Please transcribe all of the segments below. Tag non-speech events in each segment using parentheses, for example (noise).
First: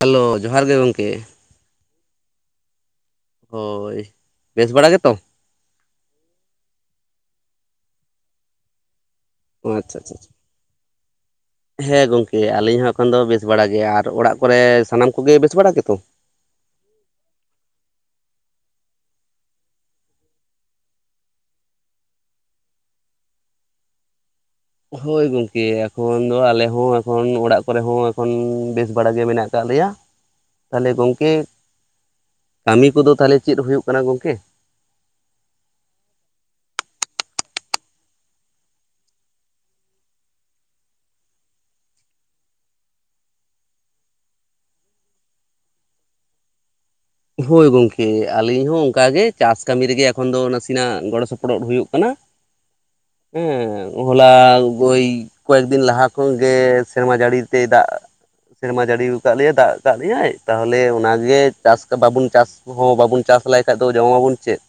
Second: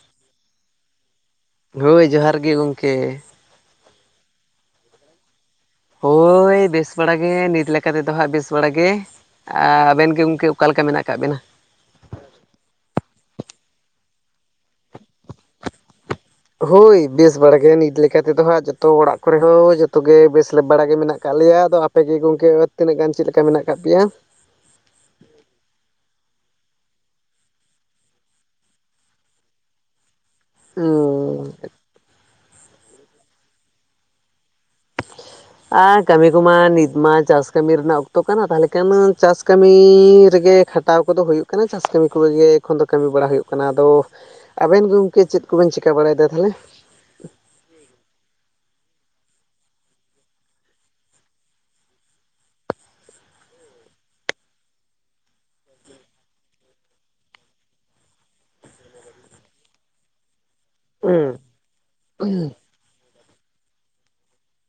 Hello ᱡᱚᱦᱟᱨ ᱜᱮ ᱜᱚᱢᱠᱮ ᱦᱳᱭ ᱡᱚᱦᱟᱨ ᱜᱮ ᱜᱚᱢᱠᱮ ᱦᱳᱭ ᱵᱮᱥ ᱵᱟᱲᱟ ᱜᱮᱛᱚ ᱦᱳᱭ ᱵᱮᱥ ᱵᱟᱲᱟ ᱜᱮ ᱱᱤᱛ ᱞᱮᱠᱟ ᱛᱮᱫᱚ ᱦᱟᱸᱜ ᱵᱮᱥ ᱵᱟᱲᱟᱜ ᱜᱮ ᱟᱪᱪᱷᱟ ᱟᱵᱮᱱ ᱟᱪᱪᱷᱟ ᱜᱮ ᱟᱪᱪᱷᱟ, ᱜᱚᱢᱠᱮ ᱚᱠᱟ ᱞᱮᱠᱟ ᱢᱮᱱᱟᱜ ᱟᱠᱟᱫ ᱵᱤᱱᱟ? ᱦᱮᱸ ᱜᱚᱝᱠᱮ ᱟᱹᱞᱤᱧ ᱦᱚᱸ ᱮᱠᱷᱚᱱ ᱫᱚ ᱵᱮᱥ ᱵᱟᱲᱟ ᱜᱮ ᱟᱨ ᱚᱲᱟᱜ ᱠᱚᱨᱮ ᱥᱟᱱᱟᱢ ᱠᱚᱜᱮ ᱵᱮᱥ ᱵᱟᱲᱟ ᱜᱮᱛᱚ ᱦᱳᱭ ᱵᱮᱥ ᱵᱟᱲᱟ ᱜᱮ ᱱᱤᱛ ᱞᱮᱠᱟ ᱛᱮᱫᱚ ᱦᱟᱜ ᱡᱚᱛᱚ ᱚᱲᱟᱜ ᱠᱚᱨᱮ ᱦᱚᱸᱚᱸ ᱡᱚᱛᱚ ᱜᱮ ᱵᱮᱥ ᱵᱟᱲᱟᱜ ᱜᱮ ᱢᱮᱱᱟᱜ ᱟᱠᱟᱫ ᱞᱮᱭᱟ ᱟᱫᱚ ᱟᱯᱮ ᱜᱮ ᱜᱚᱝᱠᱮ ᱛᱤᱱᱟᱹᱜ ᱜᱟᱱ ᱪᱮᱫ ᱞᱮᱠᱟ ᱢᱮᱱᱟᱜ ᱟᱠᱟᱫ ᱯᱮᱭᱟ ᱦᱳᱭ ᱜᱚᱝᱠᱮ ᱮᱠᱷᱚᱱ ᱫᱚ ᱟᱞᱮ ᱦᱚᱸ ᱮᱠᱷᱚᱱ ᱚᱲᱟᱜ ᱠᱚᱨᱮ ᱦᱚᱸ ᱮᱠᱷᱚᱱ ᱵᱮᱥ ᱵᱟᱲᱟ ᱜᱮ ᱢᱮᱱᱟᱜ ᱟᱠᱟᱫ ᱞᱮᱭᱟ (inaudible) ᱛᱟᱦᱚᱞᱮ ᱜᱚᱝᱠᱮ ᱦᱩᱸ ᱠᱟᱹᱢᱤ ᱠᱚᱫᱚ ᱛᱟᱦᱚᱞᱮ ᱪᱮᱫ ᱦᱩᱭᱩᱜ ᱠᱟᱱᱟ ᱜᱚᱝᱠᱮ ᱟᱨ ᱠᱟᱹᱢᱤ ᱠᱚᱢᱟ ᱱᱤᱛ ᱢᱟ ᱪᱟᱥ ᱠᱟᱹᱢᱤ ᱨᱮᱱᱟᱜ ᱚᱠᱛᱚ ᱠᱟᱱᱟ ᱛᱟᱦᱚᱞᱮ ᱠᱷᱟᱱ ᱪᱟᱥ ᱠᱟᱹᱢᱤ ᱨᱮᱜᱮ ᱠᱷᱟᱼᱼ ᱠᱷᱟᱴᱟᱣ ᱠᱚᱫᱚ ᱦᱩᱭᱩᱜ ᱠᱟᱱᱟ ᱪᱟᱥ ᱠᱟᱹᱢᱤ ᱠᱚᱜᱮ ᱮᱠᱷᱚᱱ ᱫᱚ ᱠᱟᱹᱢᱤ ᱵᱟᱲᱟ ᱦᱩᱭᱩᱜ ᱠᱟᱱᱟ ᱟᱫᱚᱼᱼ ᱟᱵᱮᱱ ᱜᱚᱝᱠᱮ ᱪᱮᱫ ᱠᱚ ᱵᱮᱱ ᱪᱮᱠᱟ ᱵᱟᱲᱟᱭ ᱮᱫᱟ ᱛᱟᱦᱚᱞᱮ? ᱦᱳᱭ ᱜᱚᱝᱠᱮ, ᱟᱞᱤᱧ ᱦᱚᱸ ᱚᱱᱠᱟ ᱜᱮ ᱪᱟᱥ ᱠᱟᱹᱢᱤ ᱨᱮᱜᱮ ᱮᱠᱷᱚᱱ ᱫᱚ, ᱱᱟᱥᱮᱱᱟᱜ ᱜᱚᱲᱚ ᱥᱚᱯᱚᱦᱚᱫ ᱦᱩᱭᱩᱜ ᱠᱟᱱᱟ᱾ ᱦᱮᱸ ᱦᱚᱞᱟ ᱵᱚᱭ ᱠᱚᱭᱮᱠᱫᱤᱱ ᱞᱟᱦᱟ ᱠᱷᱚᱱ ᱜᱮ ᱥᱮᱨᱢᱟ ᱡᱟᱹᱲᱤ ᱛᱮ ᱫᱟᱜ ᱥᱮᱨᱢᱟ ᱡᱟᱹᱲᱤ ᱟᱠᱟᱫ ᱞᱮᱟᱭ, ᱫᱟᱜ ᱟᱠᱟᱫ ᱞᱮᱭᱟᱭ᱾ ᱛᱟᱦᱚᱞᱮ ᱚᱱᱟᱜᱮ ᱪᱟᱥ ᱵᱟᱵᱚᱱ ᱪᱟᱥ ᱦᱚᱸ ᱵᱟᱵᱚᱱ ᱪᱟᱥ ᱞᱮᱟᱭᱠᱷᱟᱱᱡ ᱫᱚ ᱡᱚᱢ ᱟᱵᱚᱱ ᱪᱮᱫ?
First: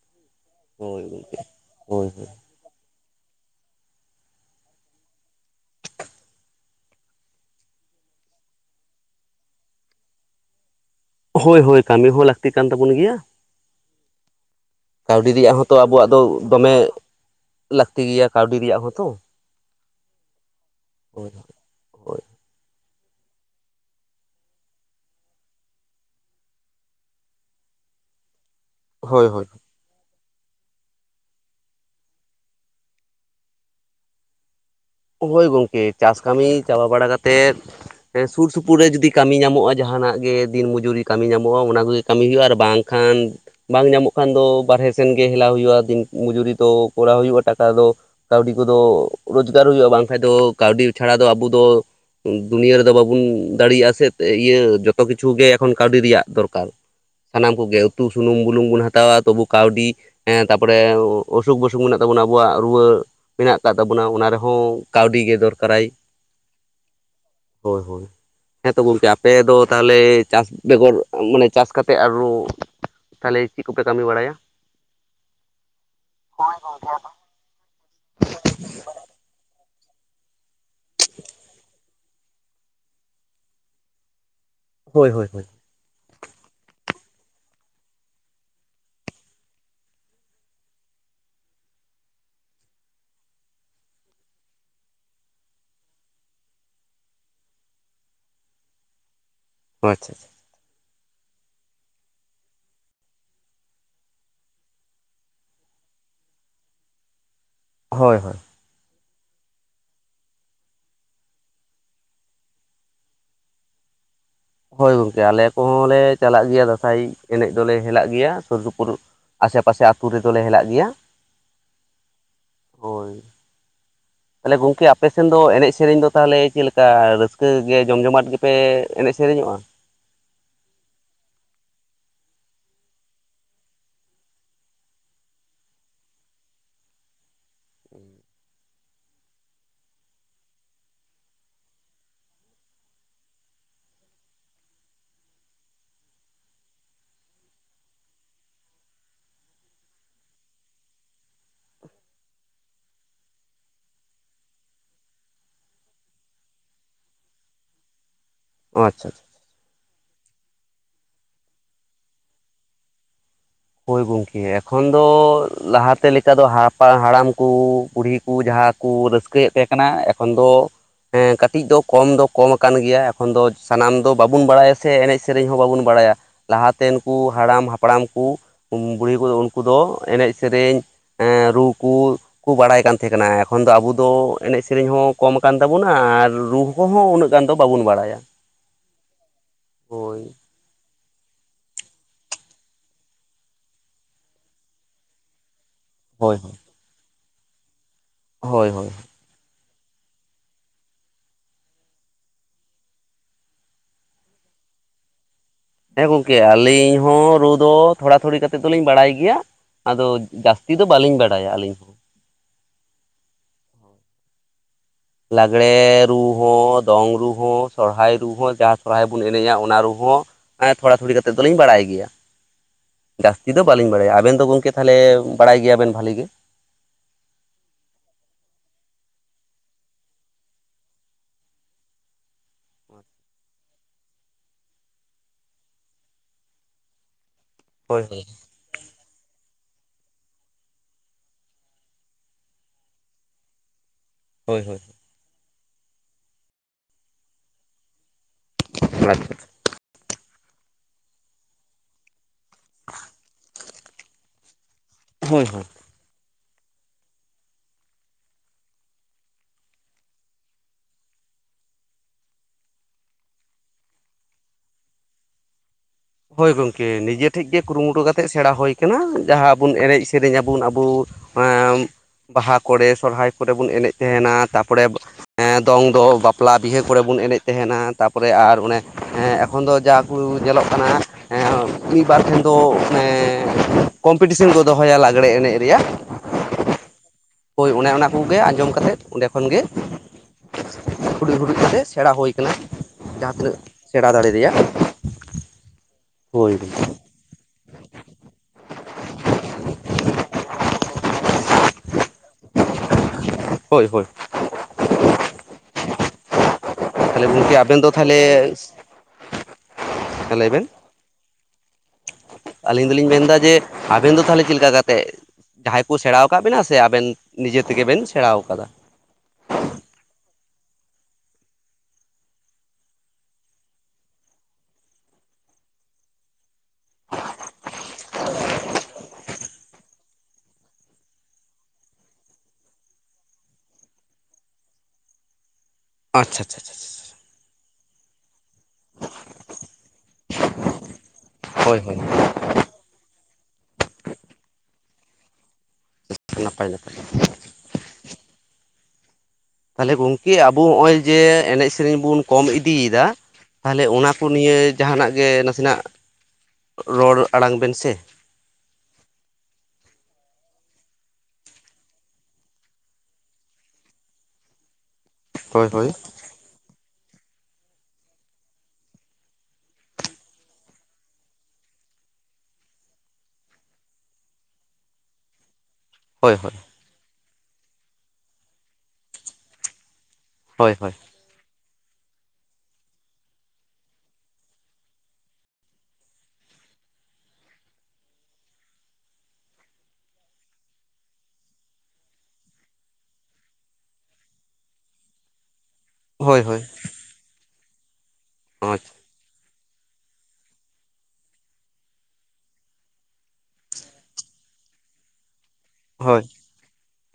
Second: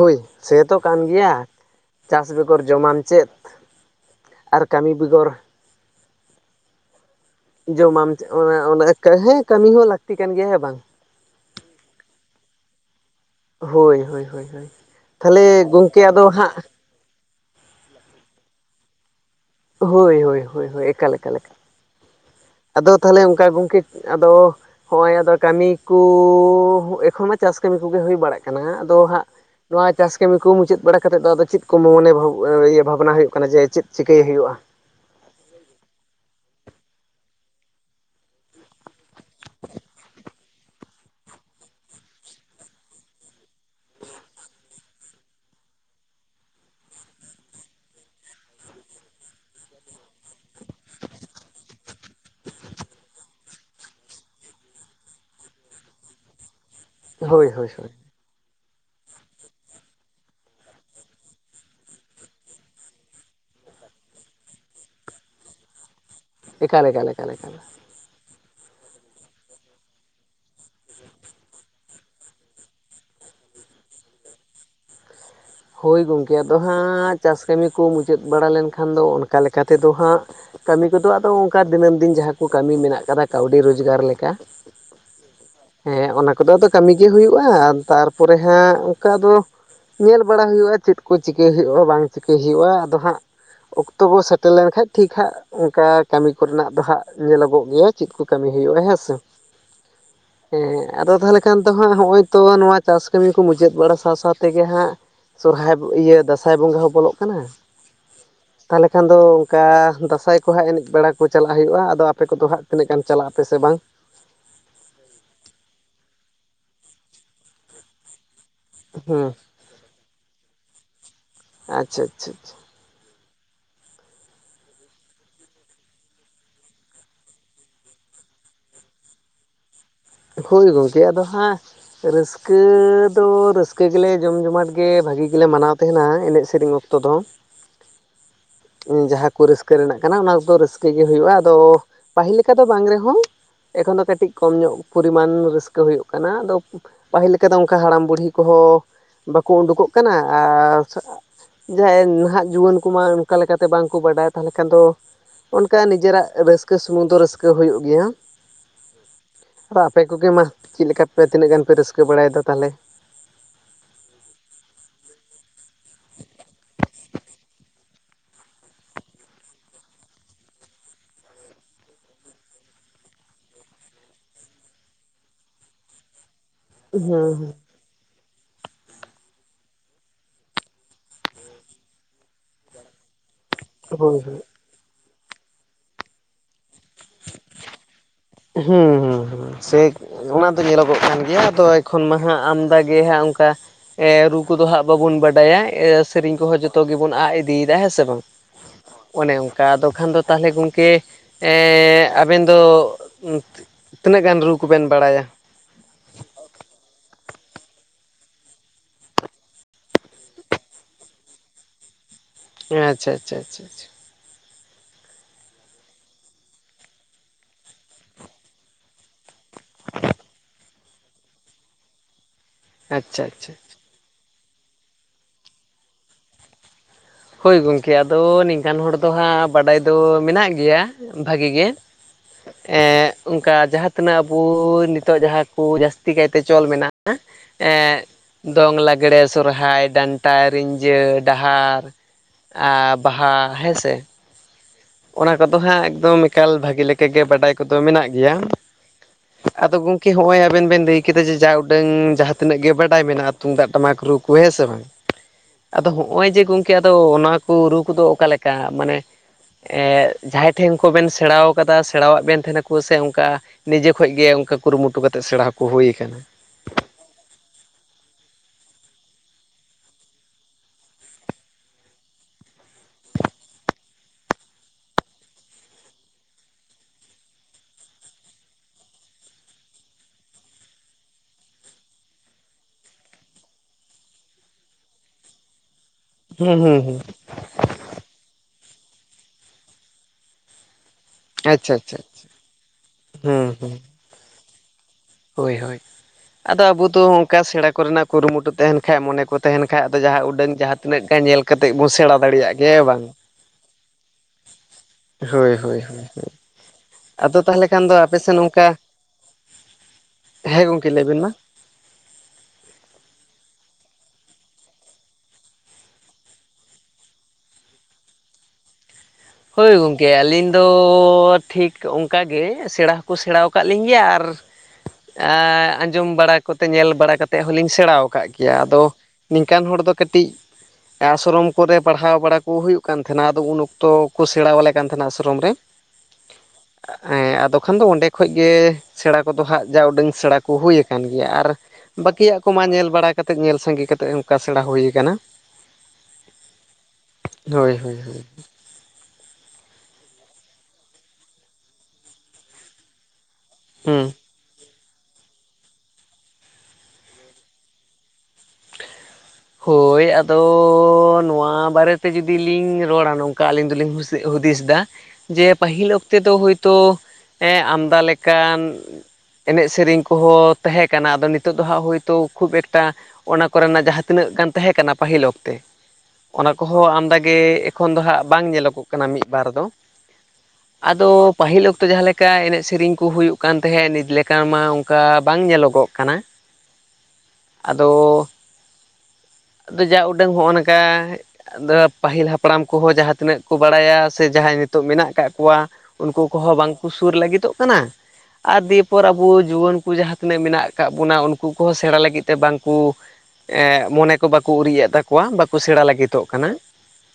ᱦᱳᱭ ᱥᱮᱛᱚ ᱠᱟᱱ ᱦᱳᱭ ᱜᱮᱭᱟ ᱜᱚᱝᱠᱮ ᱦᱳᱭ ᱾ᱪᱟᱥ ᱦᱳᱭ ᱵᱮᱜᱚᱨ ᱡᱚᱢᱟᱱ ᱪᱮᱫ ᱟᱨ ᱠᱟᱹᱢᱤ ᱵᱮᱜᱚᱨ- ᱡᱚᱢᱟᱢ ᱦᱮᱸ ᱠᱟᱹᱢᱤ ᱦᱚᱸ ᱞᱟᱹᱠᱛᱤ ᱠᱟᱱ ᱜᱮᱭᱟ ᱦᱮᱸ ᱵᱟᱝ? ᱦᱳᱭ, ᱦᱳᱭ ᱠᱟᱹᱢᱤ ᱦᱚᱸ ᱞᱟᱹᱠᱛᱤ ᱠᱟᱱ ᱛᱟᱵᱚᱱ ᱜᱮᱭᱟ᱾ ᱦᱳᱭ ᱦᱳᱭ ᱦᱳᱭ ᱦᱳᱭ ᱠᱟᱹᱣᱰᱤ ᱨᱮᱭᱟᱜ ᱛᱟᱦᱚᱞᱮ ᱦᱚᱸᱛᱚ ᱜᱚᱝᱠᱮ ᱟᱵᱚᱣᱟᱜ ᱫᱚ ᱟᱫᱚ ᱦᱟᱸᱜ ᱫᱚᱢᱮ ᱞᱟᱹᱠᱛᱤ ᱜᱮᱭᱟ ᱠᱟᱹᱣᱰᱤ ᱨᱮᱭᱟᱜ ᱦᱚᱸᱛᱚ᱾ ᱦᱳᱭ, ᱦᱳᱭ, ᱦᱳᱭ ᱮᱠᱟᱞ - ᱦᱳᱭ ᱮᱠᱟᱞ -ᱮᱠᱟᱞ᱾ ᱟᱫᱚ ᱛᱟᱦᱚᱞᱮ ᱚᱱᱠᱟ ᱜᱚᱝᱠᱮ, ᱟᱫᱚ ᱱᱚᱜᱼᱚᱭ ᱟᱫᱚ ᱠᱟᱹᱢᱤ ᱠᱚ, ᱮᱠᱷᱚᱱ ᱢᱟ ᱪᱟᱥ ᱠᱟᱹᱢᱤ ᱠᱚᱜᱮ ᱦᱩᱭ ᱵᱟᱲᱟᱜ ᱠᱟᱱᱟ᱾ ᱟᱫᱚ ᱦᱟᱸᱜ ᱦᱳᱭ ᱦᱳᱭ ᱱᱚᱣᱟ ᱪᱟᱥ ᱠᱟᱹᱢᱤ ᱠᱚ ᱢᱩᱪᱟᱹᱫ ᱵᱟᱲᱟ ᱠᱟᱛᱮᱫ ᱫᱚ, ᱟᱫᱚ ᱪᱮᱫ ᱠᱚ ᱢᱚᱱᱮ ᱤᱭᱟᱹ ᱵᱷᱟᱵᱽᱱᱟ ᱦᱩᱭᱩᱜ ᱠᱟᱱᱟ᱾ ᱡᱮ ᱪᱮᱫ ᱪᱤᱠᱟᱹᱭ ᱦᱩᱭᱩᱜᱼᱟ᱾ ᱦᱳᱭ ᱜᱚᱝᱠᱮ ᱮ ᱪᱟᱥ ᱠᱟᱹᱢᱤ ᱪᱟᱵᱟ ᱵᱟᱲᱟ ᱠᱟᱛᱮᱫ ᱾ ᱥᱩᱨ ᱥᱩᱯᱩᱨ ᱨᱮ ᱡᱩᱫᱤ ᱠᱟᱹᱢᱤ ᱧᱟᱢᱚᱜᱼᱟ ᱡᱟᱦᱟᱱᱟᱜ ᱜᱮ, ᱫᱤᱱ ᱢᱚᱡᱩᱨᱤ ᱠᱟᱹᱢᱤ ᱧᱟᱢᱚᱜᱼᱟ᱾ ᱚᱱᱟ ᱠᱚᱜᱮ ᱠᱟᱹᱢᱤ ᱦᱩᱭᱩᱜᱼᱟ ᱟᱨ ᱵᱟᱝᱠᱷᱟᱱ ᱵᱟᱝ ᱧᱟᱢᱚᱜ ᱠᱷᱟᱱ ᱫᱚ, ᱵᱟᱦᱨᱮ ᱥᱮᱱᱜ ᱦᱮᱞᱟᱣ ᱦᱩᱭᱩᱜᱼᱟ ᱾ ᱫᱤᱱ ᱢᱚᱡᱩᱨᱤ ᱛᱚ ᱠᱚᱨᱟᱣ ᱦᱩᱭᱩᱜᱼᱟ ᱾ ᱴᱟᱠᱟ ᱫᱚ ᱠᱟᱹᱣᱰᱤ ᱠᱚ ᱫᱚ ᱨᱳᱡᱽᱜᱟᱨ ᱦᱩᱭᱩᱜᱼᱟ᱾ ᱵᱟᱝᱠᱟᱱ ᱫᱚ ᱠᱟᱹᱣᱰᱤ ᱪᱷᱟᱲᱟ ᱫᱚ ᱟᱵᱚ ᱫᱚ ᱫᱩᱱᱭᱟᱹ ᱨᱮᱫᱚ ᱵᱟᱵᱚᱱ ᱫᱟᱲᱮᱭᱟᱜᱼᱟ᱾ ᱥᱮ ᱤᱭᱟᱹ ᱡᱚᱛᱚ ᱠᱤᱪᱷᱩ ᱜᱮ ᱮᱠᱷᱚᱱ ᱠᱟᱹᱣᱰᱤ ᱨᱮᱭᱟᱜ ᱫᱚᱨᱠᱟᱨ᱾ ᱦᱳᱭ ᱥᱟᱱᱟᱢ ᱦᱳᱭ ᱠᱚᱜᱮ ᱦᱳᱭ ᱩᱛᱩ, ᱥᱩᱱᱩᱢ, ᱵᱩᱞᱩᱝ, ᱵᱚᱱ ᱦᱟᱛᱟᱣᱟ ᱛᱚᱵᱩ ᱠᱟᱹᱣᱰᱤ ᱦᱮᱸ ᱛᱟᱯᱚᱨᱮ ᱚᱥᱩᱠ ᱵᱥᱩᱠ ᱢᱮᱱᱟᱜ ᱛᱟᱵᱚᱱᱟ ᱾ ᱟᱵᱚᱣᱟᱜ ᱨᱩᱣᱟᱹ ᱢᱮᱱᱟᱜ ᱟᱠᱟᱫ ᱛᱟᱵᱚᱱᱟ ᱚᱱᱟᱨᱮ ᱦᱚᱸ ᱠᱟᱹᱣᱰᱤ ᱜᱮ ᱫᱚᱨᱠᱟᱨᱟᱭ᱾ ᱮᱠᱟᱞ, ᱮᱠᱟᱞ, ᱮᱠᱟᱞ, ᱦᱳᱭ, ᱦᱳᱭ᱾ ᱦᱮᱸ ᱛᱚ ᱜᱚᱝᱠᱮ ᱟᱯᱮ ᱫᱚ ᱛᱟᱦᱚᱞᱮ, ᱪᱟᱥ ᱵᱮᱜᱚᱨ ᱢᱟᱱᱮ ᱪᱟᱥ ᱠᱟᱛᱮᱫ ᱟᱨᱚ ᱛᱟᱦᱚᱞᱮ ᱪᱮᱫ ᱠᱚᱯᱮ ᱠᱟᱹᱢᱤ ᱵᱟᱲᱟᱭᱟ? ᱦᱩᱭ ᱜᱚᱝᱠᱮ ᱟᱫᱚ ᱦᱟᱸᱜ, ᱪᱟᱥ ᱠᱟᱹᱢᱤ ᱠᱚ ᱢᱩᱪᱟᱹᱫ ᱵᱟᱲᱟ ᱞᱮᱱᱠᱷᱟᱱ ᱫᱚ, ᱚᱱᱠᱟ ᱞᱮᱠᱟᱛᱮᱫᱚ ᱦᱟᱸᱜ ᱠᱟᱹᱢᱤ ᱠᱚ-ᱫᱚ ᱟᱫᱚ ᱚᱱᱠᱟ ᱫᱤᱱᱟᱹᱢ ᱫᱤᱱ, ᱡᱟᱦᱟᱸ ᱠᱚ ᱠᱟᱹᱢᱤ ᱢᱮᱱᱟᱜ ᱟᱠᱟᱫᱟ᱾ ᱠᱟᱹᱣᱰᱤ ᱨᱳᱡᱽᱜᱟᱨ ᱞᱮᱠᱟ᱾ ᱦᱳᱭ, ᱦᱳᱭ, ᱦᱳᱭ ᱦᱮᱸ ᱚᱱᱟ ᱠᱚᱼᱫᱚ ᱟᱫᱚ ᱠᱟᱹᱢᱤᱜᱤ ᱦ ᱦᱩᱭᱩᱜᱼᱟ ᱾ ᱛᱟᱨᱯᱚᱨᱮ ᱦᱟᱸᱜ ᱚᱱᱠᱟᱫᱚ ᱧᱮᱞ ᱵᱟᱲᱟ ᱦᱩᱭᱩᱜᱼᱟ, ᱪᱮᱫ ᱠᱚ ᱪᱤᱠᱟᱹᱭ ᱦᱩᱭᱩᱜᱼᱟ᱾ ᱵᱟᱝ ᱪᱤᱠᱟᱹᱭ ᱦᱩᱭᱩᱜᱼᱟ᱾ ᱟᱫᱚ ᱦᱟᱸᱜ ᱚᱠᱛᱚ ᱵᱚ ᱥᱮᱴᱮᱨ ᱞᱮᱱᱠᱟᱱᱡ ᱴᱷᱤᱠ ᱦᱟᱸᱜ ᱚᱱᱠᱟ ᱠᱟᱹᱢᱤ ᱠᱚᱨᱮᱱᱟᱜ ᱫᱚ ᱦᱟᱸᱜ, ᱧᱮᱞᱚᱜᱚᱼᱜ ᱜᱮᱭᱟ᱾ ᱪᱮᱫ ᱠᱚ ᱠᱟᱹᱢᱤ ᱦᱩᱭᱩᱜᱼᱟ ᱦᱮᱸᱥᱮ ᱚ ᱟᱪᱪᱷᱟ ᱪᱷᱟ ᱦᱮᱸ ᱟᱫᱚ ᱛᱟᱦᱚᱞᱮ ᱠᱷᱟᱱ ᱫᱚ ᱦᱟᱸᱜ, ᱱᱚᱜᱼᱚᱭ ᱛᱚ ᱱᱚᱣᱟ ᱪᱟᱥ ᱠᱟᱹᱢᱤ ᱠᱚ ᱢᱩᱪᱟᱹᱫ ᱵᱟᱲᱟ ᱥᱟᱶ - ᱥᱟᱶ ᱛᱮᱜᱮ ᱦᱟᱸᱜ ᱥᱚᱨᱦᱟᱭ ᱤᱭᱟᱹ ᱫᱟᱸᱥᱟᱭ ᱵᱚᱸᱜᱟ ᱦᱚᱸ ᱵᱚᱞᱚᱜ ᱠᱟᱱᱟ᱾ ᱦᱳᱭ, ᱦᱳᱭ᱾ ᱛᱟᱦᱚᱞᱮ ᱠᱷᱟᱱ ᱫᱚ ᱚᱱᱠᱟ, ᱫᱟᱥᱥᱟᱭ ᱠᱚ ᱦᱟᱸᱜ ᱮᱱᱮᱡ ᱵᱟᱲᱟ ᱠᱚ ᱪᱟᱞᱟᱜ ᱦᱩᱭᱩᱜᱼᱟ ᱾ ᱟᱫᱚ ᱟᱯᱮ ᱠᱚᱼᱫᱚ ᱦᱟᱸᱜ, ᱛᱤᱱᱟᱹᱜ ᱜᱟᱱ ᱪᱟᱞᱟᱜ ᱟᱯᱮ ᱥᱮ ᱵᱟᱝ? ᱦᱳᱭ ᱜᱚᱝᱠᱮ ᱟᱞᱮ ᱠᱚᱦᱚᱸᱞ ᱞᱮ ᱪᱟᱞᱟᱜ ᱜᱮᱭᱟ᱾ ᱫᱟᱸᱥᱟᱭ ᱮᱱᱮᱡ ᱫᱚᱞᱮ ᱦᱮᱞᱟᱜ ᱜᱮᱭᱟ᱾ ᱥᱩᱨ ᱥᱩᱯᱩᱨ ᱦᱮᱸ ᱟᱥᱮ ᱯᱟᱥᱮ ᱟᱹᱛᱩ ᱨᱮᱫᱚᱞᱮ ᱦᱮᱟᱞᱜ ᱜᱮᱭᱟ᱾ ᱟᱪᱪᱷᱟ ᱟᱪᱷᱟ ᱟᱪᱪᱷᱟ᱾ ᱦᱳᱭ ᱛᱟᱦᱚᱞᱮ ᱜᱚᱝᱠᱮ ᱟᱯᱮᱥᱱ ᱫᱚ, ᱮᱱᱮᱡ ᱥᱮᱨᱮᱧ ᱫᱚ ᱛᱟᱦᱚᱞᱮ ᱪᱮᱫ ᱞᱮᱠᱟ, ᱨᱟᱹᱥᱠᱟᱹ ᱜᱮ ᱡᱚᱢ ᱡᱚᱢᱟᱴᱸ ᱜᱮᱯᱮ ᱮᱱᱮᱡ ᱥᱮᱨᱮᱧᱚᱜᱼᱟ᱾ ᱦᱳᱭ ᱜᱚᱢᱠᱮ ᱟᱫᱚ ᱦᱟᱸᱜ ᱨᱟᱹᱥᱠᱟᱹ ᱫᱚ ᱨᱟᱹᱥᱠᱟᱹ ᱜᱮᱞᱮ ᱡᱚᱢ ᱡᱚᱢᱟᱴ ᱜᱮ ᱵᱷᱟᱜᱤ ᱜᱮᱞᱮ ᱢᱟᱱᱟᱣ ᱛᱟᱦᱮᱱᱟ᱾ ᱮᱱᱮᱡ ᱥᱮᱨᱮᱧ ᱚᱠᱛᱚ ᱚᱠᱛᱚ ᱫᱚ, ᱡᱟᱦᱟᱸ ᱠᱚ ᱨᱟᱹᱥᱠᱟᱹ ᱨᱮᱱᱟᱜ ᱠᱟᱱᱟ ᱚᱱᱟ ᱠᱚᱫᱚ ᱨᱟᱹᱥᱠᱟᱹ ᱜᱮ ᱦᱩᱭᱩᱜᱼᱟ᱾ ᱟᱫᱚ ᱯᱟᱹᱦᱤᱞ ᱞᱮᱠᱟ ᱫᱚ ᱵᱟᱝ ᱨᱮᱦᱚᱸ ᱮᱠᱷᱚᱱᱳ ᱠᱟᱹᱴᱤᱡ ᱠᱚᱢ ᱧᱚᱜ ᱯᱚᱨᱤᱢᱟᱱ ᱨᱟᱹᱥᱠᱟᱹ ᱦᱩᱭᱩᱜ ᱠᱟᱱᱟ ᱟᱫᱚ ᱾ ᱯᱟᱹᱦᱤᱞ ᱞᱮᱠᱟ ᱫᱚ ᱚᱱᱠᱟ ᱦᱟᱲᱟᱢ ᱵᱩᱲᱦᱤ ᱠᱚᱦᱚᱸ ᱵᱟᱠᱚ ᱩᱰᱩᱠᱚᱜ ᱠᱟᱱᱟ ᱟᱨ ᱡᱟᱦᱟᱸᱭ ᱱᱟᱦᱟᱜ ᱡᱩᱣᱟᱹᱱ ᱠᱚᱢᱟ ᱚᱱᱠᱟ ᱞᱮᱠᱟᱛᱮ ᱵᱟᱝᱠᱚ ᱵᱟᱰᱟᱭ ᱛᱟᱦᱞᱮ ᱠᱷᱟᱱ ᱫᱚ ᱚᱱᱠᱟ ᱱᱤᱡᱮᱨᱟᱜ ᱨᱟᱹᱥᱠᱟᱹ ᱥᱩᱢᱩᱝ ᱫᱚ ᱨᱟᱹᱥᱠᱟᱹ ᱦᱩᱭᱩᱜ ᱜᱮᱭᱟ ᱾ ᱚᱪᱪᱷᱟ ᱪᱷᱟ ᱾ ᱟᱨᱚ ᱟᱯᱮ ᱠᱚᱜᱮ ᱢᱟ, ᱪᱮᱫ ᱞᱮᱠᱟ ᱯᱮ ᱛᱤᱱᱟᱹᱜ ᱜᱟᱱ ᱯᱮ ᱨᱟᱹᱥᱠᱟᱹ ᱵᱟᱲᱟᱭᱮᱫᱟ ᱛᱟᱞᱦᱮ? ᱦᱳᱭ ᱜᱚᱝᱠᱮ, ᱮᱠᱷᱚᱱ ᱫᱚ ᱞᱟᱦᱟᱛᱮ ᱞᱮᱠᱟ ᱫᱚ ᱦᱟᱯᱟ ᱦᱟᱲᱟᱢ ᱠᱩ ᱵᱩᱰᱦᱤ ᱠᱩ ᱡᱟᱦᱟᱸ ᱠᱩ ᱨᱟᱹᱥᱠᱟᱹᱭᱮᱫ ᱛᱮᱦᱮᱸ ᱠᱟᱱᱟ ᱮᱠᱷᱚᱱ ᱫᱚ ᱦᱮᱸ ᱠᱟᱹᱴᱤᱡ ᱫᱚ ᱠᱚᱢ ᱫᱚ ᱠᱚᱢ ᱟᱠᱟᱱ ᱜᱮᱭᱟ ᱮᱠᱷᱚᱱ ᱫᱚ ᱥᱟᱱᱟᱢ ᱫᱚ ᱵᱟᱵᱩᱱ ᱵᱟᱲᱟᱭᱟ ᱥᱮ ᱮᱱᱮᱡ ᱥᱮᱨᱮᱧ ᱦᱚᱸ ᱵᱟᱵᱩᱱ ᱵᱟᱲᱟᱭᱟ, ᱞᱟᱦᱟᱛᱮᱱ ᱠᱩ ᱦᱩᱸ ᱦᱟᱲᱟᱢ ᱦᱟᱯᱲᱟᱢ ᱠᱩ ᱵᱩᱲᱦᱤ ᱠᱚᱫᱚ ᱩᱱᱠᱩ ᱫᱚ ᱮᱱᱮᱡ ᱥᱮᱨᱮᱧ ᱮ ᱨᱩ ᱠᱩ ᱠᱚ ᱵᱟᱲᱟᱭ ᱠᱟᱱ ᱛᱮᱦᱮᱸ ᱠᱟᱱᱟ ᱾ ᱠᱷᱚᱱ ᱫᱚ ᱟᱵᱩ ᱫᱚ ᱦᱳᱭ ᱦᱳᱭ ᱮᱱᱮᱡ ᱥᱮᱨᱮᱧ ᱦᱚᱸ ᱠᱚᱢ ᱟᱠᱟᱱ ᱛᱟᱵᱩᱱᱟ, ᱟᱨ ᱨᱩ ᱠᱚᱦᱚᱸ ᱩᱱᱟᱹᱜ ᱜᱟᱱ ᱫᱚ ᱵᱟᱵᱩᱱ ᱵᱟᱲᱟᱭᱟ ᱾ ᱦᱩᱸ ᱦᱩᱸ ᱦᱩᱸ ᱥᱮ ᱚᱱᱟ ᱫᱟ ᱧᱮᱞᱚᱜᱚᱜ ᱠᱟᱱ ᱜᱮᱭᱟ, ᱟᱫᱚ ᱮᱠᱷᱚᱱ ᱢᱟ ᱦᱟᱸᱜ ᱟᱢᱫᱟ ᱜᱮ ᱦᱟᱸᱜ ᱚᱱᱠᱟ ᱮᱻ ᱨᱩ ᱠᱚᱫᱚ ᱦᱟᱸᱜ ᱵᱟᱵᱚᱱ ᱵᱟᱰᱟᱭᱟ ᱾ ᱮᱻ ᱥᱮᱨᱮᱧ ᱦᱳᱭ ᱦᱳᱭ ᱠᱚᱦᱚᱸ ᱡᱚᱛᱚ ᱜᱮᱵᱚᱱ ᱟᱜ ᱤᱫᱤᱭᱮᱫᱟ ᱦᱮᱸ ᱥᱮ ᱵᱟᱝ? ᱦᱳᱭ ᱦᱳᱭ, ᱚᱱᱮ ᱚᱱᱠᱟ ᱟᱫᱚ ᱠᱷᱟᱱ ᱫᱚ ᱛᱟᱞᱦᱮ ᱜᱩᱝᱠᱮ ᱮᱻ ᱟᱵᱮᱱ ᱫᱚ ᱛᱤᱱᱟᱹᱜ ᱜᱟᱱ ᱨᱩ ᱠᱚᱵᱮᱱ ᱵᱟᱲᱟᱭᱟ? ᱦᱮᱸ ᱜᱚᱝᱠᱮ ᱟᱹᱞᱤᱧ ᱦᱚᱸ ᱨᱩ ᱫᱚ ᱛᱷᱚᱲᱟ ᱛᱷᱩᱲᱤ ᱠᱟᱛᱮᱫ ᱫᱚᱞᱤᱧ ᱵᱟᱲᱟᱭ ᱜᱮᱭᱟ ᱾ ᱟᱫᱚ ᱡᱟᱹᱥᱛᱤ ᱫᱚ ᱵᱟᱹᱞᱤᱧ ᱵᱟᱰᱟᱭᱟ ᱟᱹᱞᱤᱧ ᱦᱚᱸ ᱾ ᱟᱪᱪᱷᱟ ᱟᱪᱪᱷᱟ ᱟᱪᱪᱷᱟ ᱟᱪᱪᱷᱟ ᱾ ᱞᱟᱜᱽᱲᱮ ᱨᱩ ᱦᱚᱸ ᱫᱚᱝ ᱨᱩ ᱦᱚᱸ ᱥᱚᱨᱦᱟᱭ ᱨᱩ ᱦᱚᱸ ᱡᱟᱦᱟᱸ ᱥᱚᱨᱦᱟᱭ ᱵᱩᱱ ᱮᱱᱮᱡ-ᱟ ᱚᱱᱟ ᱨᱩ ᱦᱚᱸ ᱦᱮᱸ ᱛᱷᱚᱲᱟ ᱛᱷᱚᱲᱤ ᱠᱟᱛᱮᱫ ᱫᱚᱞᱤᱧ ᱵᱟᱲᱟᱭ ᱜᱮᱭᱟ ᱾ ᱟᱪᱪᱷᱟ ᱡᱟᱹᱥᱛᱤ ᱟᱪᱪᱷᱟ ᱫᱚ ᱵᱟᱹᱞᱤᱧ ᱵᱟᱲᱟᱭᱟ ᱾ ᱟᱵᱮᱱ ᱫᱚ ᱜᱚᱝᱠᱮ ᱛᱷᱟᱞᱮ ᱵᱟᱲᱟᱭ ᱜᱮᱭᱟᱵᱮᱱ ᱵᱷᱟᱞᱤ ᱜᱮ? ᱦᱳᱭ ᱜᱚᱝᱠᱮ ᱟᱫᱚ ᱱᱤᱝᱠᱟᱱ ᱦᱚᱲ ᱫᱚ ᱦᱟᱸᱜ ᱵᱟᱰᱟᱭ ᱫᱚ ᱢᱮᱱᱟᱜ ᱜᱮᱭᱟ ᱵᱷᱟᱹᱜᱤ ᱜᱮ ᱾ ᱮᱜ ᱚᱱᱠᱟ ᱡᱟᱦᱟᱸ ᱛᱤᱱᱟᱹᱜ ᱟᱵᱩ ᱱᱤᱛᱚᱜ ᱡᱟᱦᱟᱸ ᱠᱩ ᱡᱟᱹᱥᱛᱤ ᱠᱟᱭᱛᱮ ᱪᱚᱞ ᱢᱮᱱᱟᱜ ᱮᱸᱜ ᱦᱳᱭ ᱦᱳᱭ (unintelligible) ᱫᱚᱝ, ᱞᱟᱜᱽᱲᱮ, ᱥᱚᱨᱦᱟᱭ, ᱰᱟᱱᱴᱟ, ᱨᱤᱡᱟᱹ, ᱰᱟᱦᱟᱨ ᱟᱻ ᱵᱟᱦᱟ ᱦᱮᱸ ᱥᱮ ᱾ ᱦᱳᱭ ᱦᱳᱭ, ᱚᱱᱟ ᱠᱚᱫᱚ ᱦᱟᱸᱜ ᱮᱠᱫᱚᱢ ᱮᱠᱟᱞ ᱵᱷᱹᱟᱜᱤ ᱞᱮᱠᱟᱜᱮ ᱵᱟᱰᱟᱭ ᱠᱚᱫᱚ ᱢᱮᱱᱟᱜ ᱜᱮᱭᱟ ᱾ ᱟᱪᱪᱷᱟ ᱟᱪᱪᱷᱟ, ᱟᱫᱚ ᱜᱚᱝᱠᱮ ᱦᱚᱸᱜᱼᱚᱭ ᱟᱵᱮᱱ ᱵᱮᱱ ᱞᱟᱹᱭ ᱠᱮᱫᱟ ᱡᱮ ᱡᱟ ᱩᱰᱟᱹᱝ ᱡᱟᱦᱟᱸ ᱛᱤᱱᱟᱹᱜ ᱜᱮ ᱵᱟᱰᱟᱭ ᱢᱮᱱᱟᱜ-ᱟ ᱛᱩᱢᱫᱟᱜ ᱴᱟᱢᱟᱠ ᱨᱩ ᱠᱚ ᱦᱮᱸ ᱥᱮ ᱵᱟᱝ? ᱦᱳᱭ ᱦᱳᱭ, ᱟᱫᱚ ᱦᱚᱜ-ᱚᱭ ᱡᱮ ᱜᱚᱝᱠᱮ ᱟᱫᱚ ᱱᱚᱣᱟ ᱠᱚ ᱨᱩ ᱠᱚᱫᱚ ᱚᱠᱟᱞᱮᱠᱟ? ᱢᱟᱱᱮ ᱮᱫᱻ ᱡᱟᱸᱦᱟᱭ ᱴᱷᱮᱱ ᱠᱚᱵᱮᱱ ᱥᱮᱬᱟᱣ ᱠᱟᱫᱟ ᱥᱮᱬᱟᱣᱟᱜ ᱵᱮᱱ ᱛᱮᱦᱮᱱᱟᱠᱚ ᱥᱮ ᱚᱱᱠᱟ ᱱᱤᱡᱮ ᱠᱷᱡ ᱜᱮ ᱚᱱᱠᱟ ᱠᱩᱨᱩᱢᱩᱴᱩ ᱠᱟᱛᱮ ᱥᱮᱬᱟ ᱦᱚ ᱦᱩᱭ ᱠᱟᱱᱟ ᱾ ᱦᱳᱭ ᱜᱚᱝᱠᱮ ᱱᱤᱡᱮ ᱴᱷᱮᱡ ᱜᱮ ᱠᱩᱨᱩᱢᱩᱴᱩ ᱠᱟᱛᱮᱫ ᱥᱮᱬᱟ ᱦᱳᱭ ᱠᱟᱱᱟ ᱾ ᱡᱟᱦᱟᱸ ᱟᱵᱩᱱ ᱮᱱᱮᱡ ᱥᱮᱨᱮᱧ ᱟᱵᱩᱱ ᱟᱵᱩ ᱾ ᱵᱟᱦᱟ ᱠᱚᱨᱮ ᱥᱚᱨᱦᱟᱭ ᱠᱚᱨᱮ ᱵᱚᱱ ᱮᱱᱮᱡ ᱛᱮᱦᱮᱱᱟ ᱛᱟᱯᱚᱨᱮ ᱮᱻ ᱫᱚᱝ ᱫᱚ ᱵᱟᱯᱞᱟ ᱵᱤᱦᱟᱹ ᱠᱚᱨᱮ ᱵᱚᱱ ᱮᱱᱮᱡ ᱛᱮᱦᱮᱱᱟ, ᱛᱟᱯᱚᱨᱮ ᱟᱨ ᱚᱱᱮ ᱮᱠᱷᱚᱱ ᱫᱚ ᱡᱟᱠ ᱠᱩᱲᱩ ᱧᱮᱞᱚᱜ ᱠᱟᱱᱟ ᱦᱮᱸ ᱢᱤᱫ ᱵᱟᱨ ᱴᱷᱮᱱ ᱫᱚ ᱢᱟᱱᱮ ᱠᱚᱢᱯᱤᱴᱤᱥᱮᱱ ᱠᱚ ᱫᱚᱦᱚᱭᱟ ᱞᱟᱜᱽᱲᱮ ᱮᱱᱮᱡ ᱨᱮᱭᱟᱜ᱾ ᱦᱩᱸ ᱦᱩᱸ ᱦᱩᱸ᱾ ᱦᱳᱭ ᱚᱱᱮ ᱚᱱᱟ ᱠᱚᱜᱮ ᱟᱸᱡᱚᱢ ᱠᱟᱛᱮᱫ ᱚᱸᱰᱮ ᱠᱷᱚᱱ ᱜᱮ ᱦᱩᱰᱩᱡ ᱦᱩᱰᱩᱡ ᱟᱪᱪᱷᱟ ᱠᱟᱛᱮᱫ ᱟᱪᱪᱷᱟ ᱥᱮᱬᱟ ᱟᱪᱪᱷᱟ ᱦᱩᱭ ᱠᱟᱱᱟ ᱡᱟᱦᱟᱸ ᱦᱩᱸ ᱛᱤᱱᱟᱹᱜ ᱦᱩᱸ ᱥᱮᱬᱟ ᱫᱟᱲᱮ ᱨᱮᱭᱟᱜ᱾ ᱦᱳᱭ ᱦᱳᱭ ᱦᱳᱭ ᱟᱫᱚ ᱟᱵᱚ ᱫᱚ ᱠᱟ ᱥᱮᱬᱟ ᱠᱚᱨᱮᱱᱟᱜ ᱠᱩᱨᱩᱢᱩᱴᱩ ᱛᱟᱦᱮᱱ ᱠᱷᱟᱡ ᱢᱚᱱᱮ ᱠᱚ ᱛᱟᱦᱮᱱ ᱠᱷᱟᱡ ᱟᱫᱚ ᱡᱟᱦᱟᱸ ᱩᱰᱟᱹᱱ ᱡᱟᱦᱟᱸ ᱛᱤᱱᱟᱹᱜ ᱜᱮ ᱧᱮᱞ ᱠᱟᱛᱮᱜ ᱵᱚᱱ ᱥᱮᱬᱟ ᱫᱟᱲᱮᱭᱟᱜ ᱜᱮᱭᱟ ᱦᱮᱸ ᱵᱟᱝ? ᱦᱳᱭ ᱦᱳᱭ᱾ ᱦᱳᱭ ᱦᱳᱭ ᱦᱳᱭ ᱦᱳᱭ, ᱛᱟᱦᱚᱞᱮ ᱟᱫᱚ ᱜᱚᱢᱠᱮ ᱛᱟᱦᱞᱮ ᱟᱵᱮᱱ ᱠᱷᱟᱱ ᱫᱚ ᱟᱯᱮ ᱥᱮᱱ ᱛᱟᱦᱚᱞᱮ ᱚᱝᱠᱟ ᱞᱟᱹᱭ ᱵᱮᱱ ᱦᱮᱸ ᱜᱚᱝᱠᱮ ᱞᱟᱹᱭᱵᱮᱱ ᱢᱟ᱾ ᱟᱹᱞᱤᱧ ᱫᱚᱞᱤᱧ ᱢᱮᱱᱫᱟ ᱡᱮ ᱟᱵᱮᱱ ᱫᱚ ᱛᱟᱦᱞᱮ ᱪᱮᱫ ᱞᱮᱠᱟ ᱠᱟᱛᱮᱫ? ᱡᱟᱦᱟᱸᱭ ᱠᱚ ᱥᱮᱬᱟᱣ ᱠᱟᱜ ᱵᱮᱱᱟ ᱥᱮ ᱟᱵᱮᱱ ᱱᱤᱡᱮ ᱛᱮᱜᱮ ᱵᱮᱱ ᱥᱮᱬᱟᱣ ᱠᱟᱫᱟ? ᱦᱳᱭ ᱜᱚᱝᱠᱮ ᱟᱹᱞᱤᱧ ᱫᱚ ᱴᱷᱤᱠ ᱚᱱᱠᱟ ᱜᱮ ᱥᱮᱬᱟ ᱦᱚᱸᱠᱚ ᱥᱮᱬᱟᱣᱟᱠᱟᱜ ᱞᱤᱧ ᱜᱮᱭᱟ ᱟᱨ ᱮᱸᱜ, ᱟᱸᱡᱚᱢ ᱵᱟᱲᱟ ᱠᱚᱛᱮ ᱧᱮᱞ ᱵᱟᱲᱟ ᱠᱟᱛᱮᱫ ᱦᱚᱞᱤᱧ ᱥᱮᱬᱟᱣ ᱠᱟᱜ ᱜᱮᱭᱟ ᱟᱫᱚ᱾ ᱱᱤᱝᱠᱟᱱ ᱦᱚᱲ ᱫᱚ ᱠᱟᱹᱴᱤᱡ ᱟᱥᱨᱚᱢ ᱠᱚᱨᱮ ᱯᱟᱲᱦᱟᱣ ᱵᱟᱲᱟ ᱠᱚ ᱦᱩᱭᱩᱜ ᱠᱟᱱ ᱛᱟᱸᱦᱮᱱᱟ ᱟᱫᱚ ᱩᱱ ᱚᱠᱛᱚ᱾ ᱠᱚ ᱥᱮᱬᱟᱣᱟᱞᱮ ᱠᱟᱱ ᱛᱟᱸᱦᱮᱱᱟ ᱟᱥᱨᱚᱢ ᱨᱮ᱾ ᱟᱪᱪᱷᱟ ᱪᱷᱟ ᱪᱷᱟ ᱪᱷᱟ᱾ ᱮᱸ, ᱟᱫᱚ ᱠᱷᱟᱱ ᱫᱚ ᱚᱸᱰᱮ ᱠᱷᱚᱡ ᱜᱮ᱾ ᱥᱮᱬᱟ ᱠᱚᱫᱚ ᱦᱟᱸᱜ ᱡᱟ ᱩᱰᱟᱹᱝ ᱥᱮᱬᱟ ᱠᱚ ᱦᱩᱭ ᱟᱠᱟᱱ ᱜᱮᱭᱟ ᱟᱨ ᱦᱳᱭ ᱦᱳᱭ ᱵᱟᱹᱠᱤᱭᱟᱜ ᱠᱚ ᱢᱟ ᱧᱮᱞ ᱵᱟᱲᱟ ᱠᱟᱛᱮᱜ ᱧᱮᱞ ᱥᱟᱸᱜᱮ ᱠᱟᱛᱮᱜ ᱚᱝᱠᱟ ᱥᱮᱬᱟ ᱦᱩᱭ ᱟᱠᱟᱱᱟ᱾ ᱱᱟᱯᱟᱭ ᱱᱟᱯᱟᱭ᱾ ᱦᱳᱭ ᱦᱳᱭ ᱦᱳᱭ ᱦᱳᱭ᱾ ᱛᱟᱦᱞᱮ ᱜᱚᱝᱠᱮ ᱟᱵᱚ ᱦᱚᱸᱜ-ᱚᱭ ᱡᱮ ᱮᱱᱮᱡ ᱥᱮᱨᱮᱧ ᱵᱚᱱ ᱠᱚᱢ ᱤᱫᱤᱭᱮᱫᱟ, ᱛᱟᱦᱞᱮ ᱦᱩᱸ ᱚᱱᱟ ᱠᱚ ᱱᱤᱭᱟᱹ ᱡᱟᱸᱦᱟᱱᱟᱜ ᱜᱮ ᱱᱟᱥᱮᱱᱟᱜ ᱨᱚᱲ ᱟᱲᱟᱝ ᱵᱮᱱ ᱥᱮ᱾ ᱦᱳᱭ ᱟᱫᱚᱻ ᱱᱚᱣᱟ ᱵᱟᱨᱮᱛᱮ ᱡᱩᱫᱤ ᱞᱤᱧ ᱨᱚᱲᱟ ᱱᱚᱝ ᱠᱟ ᱟᱹᱞᱤᱧ ᱫᱚᱞᱤᱧ ᱦᱩᱥᱤ, ᱦᱩᱫᱤᱥᱫᱟ ᱡᱮ ᱦᱳᱭ ᱯᱟᱹᱦᱤᱞ ᱦᱳᱭ ᱚᱠ ᱛᱮᱫᱚ ᱦᱳᱭᱛᱚ ᱮᱸᱜ ᱟᱢᱫᱟ ᱞᱮᱠᱟᱱ ᱮᱱᱮᱡ ᱥᱮᱨᱮᱧ ᱠᱚᱦᱚᱸ ᱛᱮᱦᱮᱸ ᱠᱟᱱᱟ ᱟᱫᱚ ᱱᱤᱛᱳᱜ ᱫᱚ ᱦᱟᱸᱜ ᱦᱳᱭᱛᱳ ᱠᱷᱩᱵ ᱮᱠᱴᱟ ᱚᱱᱟ ᱠᱚᱨᱮᱱᱟᱜ ᱡᱟᱦᱟᱸ ᱛᱤᱱᱟᱹᱜ ᱜᱟᱱ ᱛᱟᱦᱮᱸ ᱠᱟᱱᱟ ᱯᱟᱹᱦᱤᱞ ᱚᱠᱛᱮ ᱦᱳᱭ ᱚᱱᱟ ᱦᱳᱭ ᱠᱚ ᱦᱚᱸ ᱟᱢᱫᱟ ᱜᱮ ᱮᱠᱷᱚᱱ ᱫᱚ ᱦᱟᱸᱜ ᱵᱟᱝ ᱧᱮᱞᱚᱜᱚᱜ ᱠᱟᱱᱟ ᱢᱤᱫ ᱵᱟᱨ ᱫᱚ᱾ ᱦᱳᱭ ᱦᱳᱭ ᱟᱫᱚ ᱯᱟᱹᱦᱤᱞ ᱚᱠᱛᱚ ᱡᱟᱦᱟᱸ ᱞᱮᱠᱟ ᱮᱱᱮᱡ ᱥᱮᱨᱮᱧ ᱠᱚ ᱦᱩᱭᱩᱜ ᱠᱟᱱ ᱛᱟᱦᱮᱸᱫ ᱱᱤᱛ ᱢᱟ ᱚᱱᱠᱟ ᱵᱟᱝ ᱧᱮᱞᱚᱜᱚᱜ ᱠᱟᱱᱟ᱾ ᱟᱫᱚ ᱟᱫᱚ ᱡᱟ ᱩᱰᱟᱹᱝ ᱦᱚᱸᱜ-ᱚ ᱱᱚᱝᱠᱟ (unintelligible) ᱯᱟᱹᱦᱤᱞ ᱦᱟᱯᱲᱟᱢ ᱠᱚᱦᱚᱸ ᱡᱟᱦᱟᱸ ᱛᱤᱱᱟᱹᱜ ᱠᱚ ᱵᱟᱲᱟᱭᱟ ᱥᱮ ᱡᱟᱦᱟᱸᱭ ᱱᱤᱛᱳᱜ ᱢᱮᱱᱟᱜ ᱠᱟᱜ ᱠᱚᱣᱟ᱾ ᱩᱱᱠᱩ ᱦᱳᱭ ᱠᱚᱦᱚᱸ ᱦᱳᱭ ᱵᱟᱝᱠᱚ ᱥᱩᱨ ᱞᱟᱹᱜᱤᱫᱚᱜ ᱠᱟᱱᱟ ᱟᱨ ᱦᱳᱭ ᱫᱤᱭᱮᱯᱚᱨ ᱟᱵᱚ ᱡᱩᱣᱟᱹᱱ ᱠᱚ ᱡᱟᱦᱟᱸ ᱛᱤᱱᱟᱹᱜ ᱢᱮᱱᱟᱜ ᱟᱠᱟᱫ ᱵᱚᱱᱟ ᱩᱱᱠᱩ ᱠᱚᱦᱚᱸ ᱥᱮᱬᱟ ᱞᱟᱹᱜᱤᱫ ᱛᱮ ᱵᱟᱝᱠᱚ ᱮᱸᱜ ᱢᱚᱱᱮ ᱠᱚ ᱵᱟᱠᱚ ᱩᱨᱤᱡ ᱮᱜ ᱛᱟᱠᱚᱣᱟ ᱵᱟᱠᱚ ᱥᱮᱬᱟ ᱦᱳᱭ ᱞᱟᱹᱜᱤᱛᱚᱜ ᱠᱟᱱᱟ᱾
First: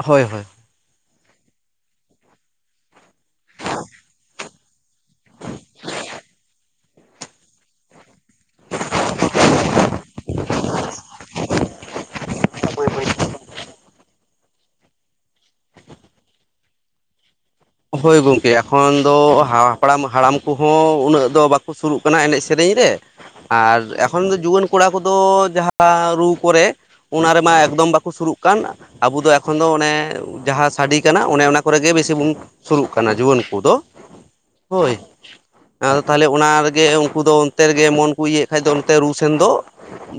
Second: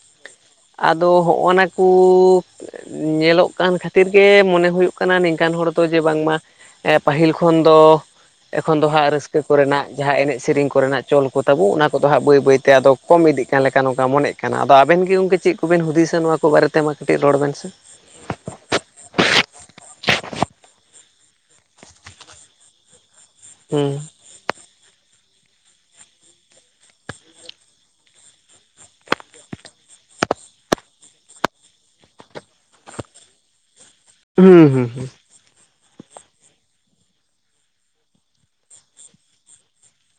ᱦᱳᱭ ᱦᱳᱭ ᱟᱫᱚ ᱦᱚᱸᱜ-ᱚᱱᱟ ᱠᱩᱻ ᱧᱮᱞᱚᱜ ᱠᱟᱱ ᱠᱷᱟᱹᱛᱤᱨ ᱜᱮ ᱢᱚᱱᱮ ᱦᱩᱭᱩᱜ ᱠᱟᱱᱟ ᱱᱤᱝᱠᱟᱱ ᱦᱚᱲ ᱫᱚ ᱡᱮ ᱵᱟᱝᱢᱟ ᱯᱟᱹᱦᱤᱞ ᱠᱷᱚᱱ ᱫᱚ ᱮᱠᱷᱚᱱ ᱫᱚ ᱦᱟᱸᱜ ᱨᱟᱹᱥᱠᱟᱹ ᱠᱚᱨᱮᱱᱟᱜ ᱡᱟᱦᱟᱸ ᱮᱱᱮᱡ ᱥᱮᱨᱮᱧ ᱠᱚᱨᱮᱱᱟᱜ ᱪᱚᱞ ᱠᱚ ᱛᱟᱵᱚ ᱚᱱᱟ ᱠᱚᱫᱚ ᱦᱟᱸᱜ ᱵᱟᱹᱭ ᱵᱟᱹᱭᱛᱮ ᱟᱫᱚ ᱠᱚᱢ ᱤᱫᱤᱜ ᱠᱟᱱ ᱞᱮᱠᱟ ᱱᱚᱝᱠᱟ ᱢᱚᱱᱮᱜ ᱠᱟᱱᱟ ᱟᱫᱚ ᱟᱵᱮᱱ ᱜᱮ ᱜᱚᱝᱠᱮ ᱪᱮᱫ ᱠᱚᱵᱮᱱ ᱦᱩᱫᱤᱥᱟ ᱱᱚᱣᱟ ᱠᱚ ᱵᱟᱨᱮᱛᱮ? ᱢᱟ ᱠᱟᱹᱴᱤᱡ ᱨᱚᱲ ᱵᱮᱱ ᱥᱮ᱾ ᱦᱳᱭ ᱜᱚᱝᱠᱮ ᱮᱠᱷᱚᱱ ᱫᱚ ᱦᱟᱯᱲᱟᱢ, ᱦᱟᱲᱟᱢ ᱠᱚᱦᱚᱸ ᱩᱱᱟᱹᱜ ᱫᱚ ᱵᱟᱠᱚ ᱥᱩᱨᱩᱜ ᱠᱟᱱᱟ ᱮᱱᱮᱡ ᱥᱮᱨᱮᱧ ᱨᱮ᱾ ᱟᱨ ᱦᱩᱸ ᱮᱠᱷᱚᱱ ᱫᱚ ᱡᱩᱣᱟᱹᱱ ᱠᱚᱲᱟ ᱠᱚᱫᱚ ᱡᱟᱦᱟᱸ ᱨᱩ ᱠᱚᱨᱮ ᱚᱱᱟ ᱨᱮᱢᱟ ᱮᱠᱫᱚᱢ ᱵᱟᱠᱚ ᱥᱩᱨᱩᱜ ᱠᱟᱱ, ᱟᱵᱚ ᱫᱚ ᱮᱠᱷᱚᱱ ᱫᱚ ᱚᱱᱮ ᱡᱟᱦᱟᱸ ᱥᱟᱰᱮ ᱠᱟᱱᱟ ᱚᱱᱮ ᱚᱱᱟ ᱠᱚᱨᱮᱜᱮ ᱵᱮᱥᱤ ᱵᱚᱱ ᱥᱩᱨᱩᱜ ᱠᱟᱱᱟ ᱡᱩᱣᱟᱹᱱ ᱠᱚᱫᱚ, ᱦᱩᱸ ᱦᱩᱸ ᱦᱳᱭ᱾ ᱦᱩᱸ ᱟᱫᱚ ᱛᱟᱦᱚᱞᱮ ᱚᱱᱟ ᱨᱮᱜᱮ ᱩᱱᱠᱩ ᱫᱚ ᱚᱱᱛᱮ ᱨᱮᱜᱮ ᱢᱚᱱ ᱠᱚ ᱤᱭᱟᱹᱭᱮᱫ ᱠᱷᱟᱡ ᱫᱚ ᱚᱱᱛᱮ ᱨᱩ ᱥᱮᱱ ᱫᱚ,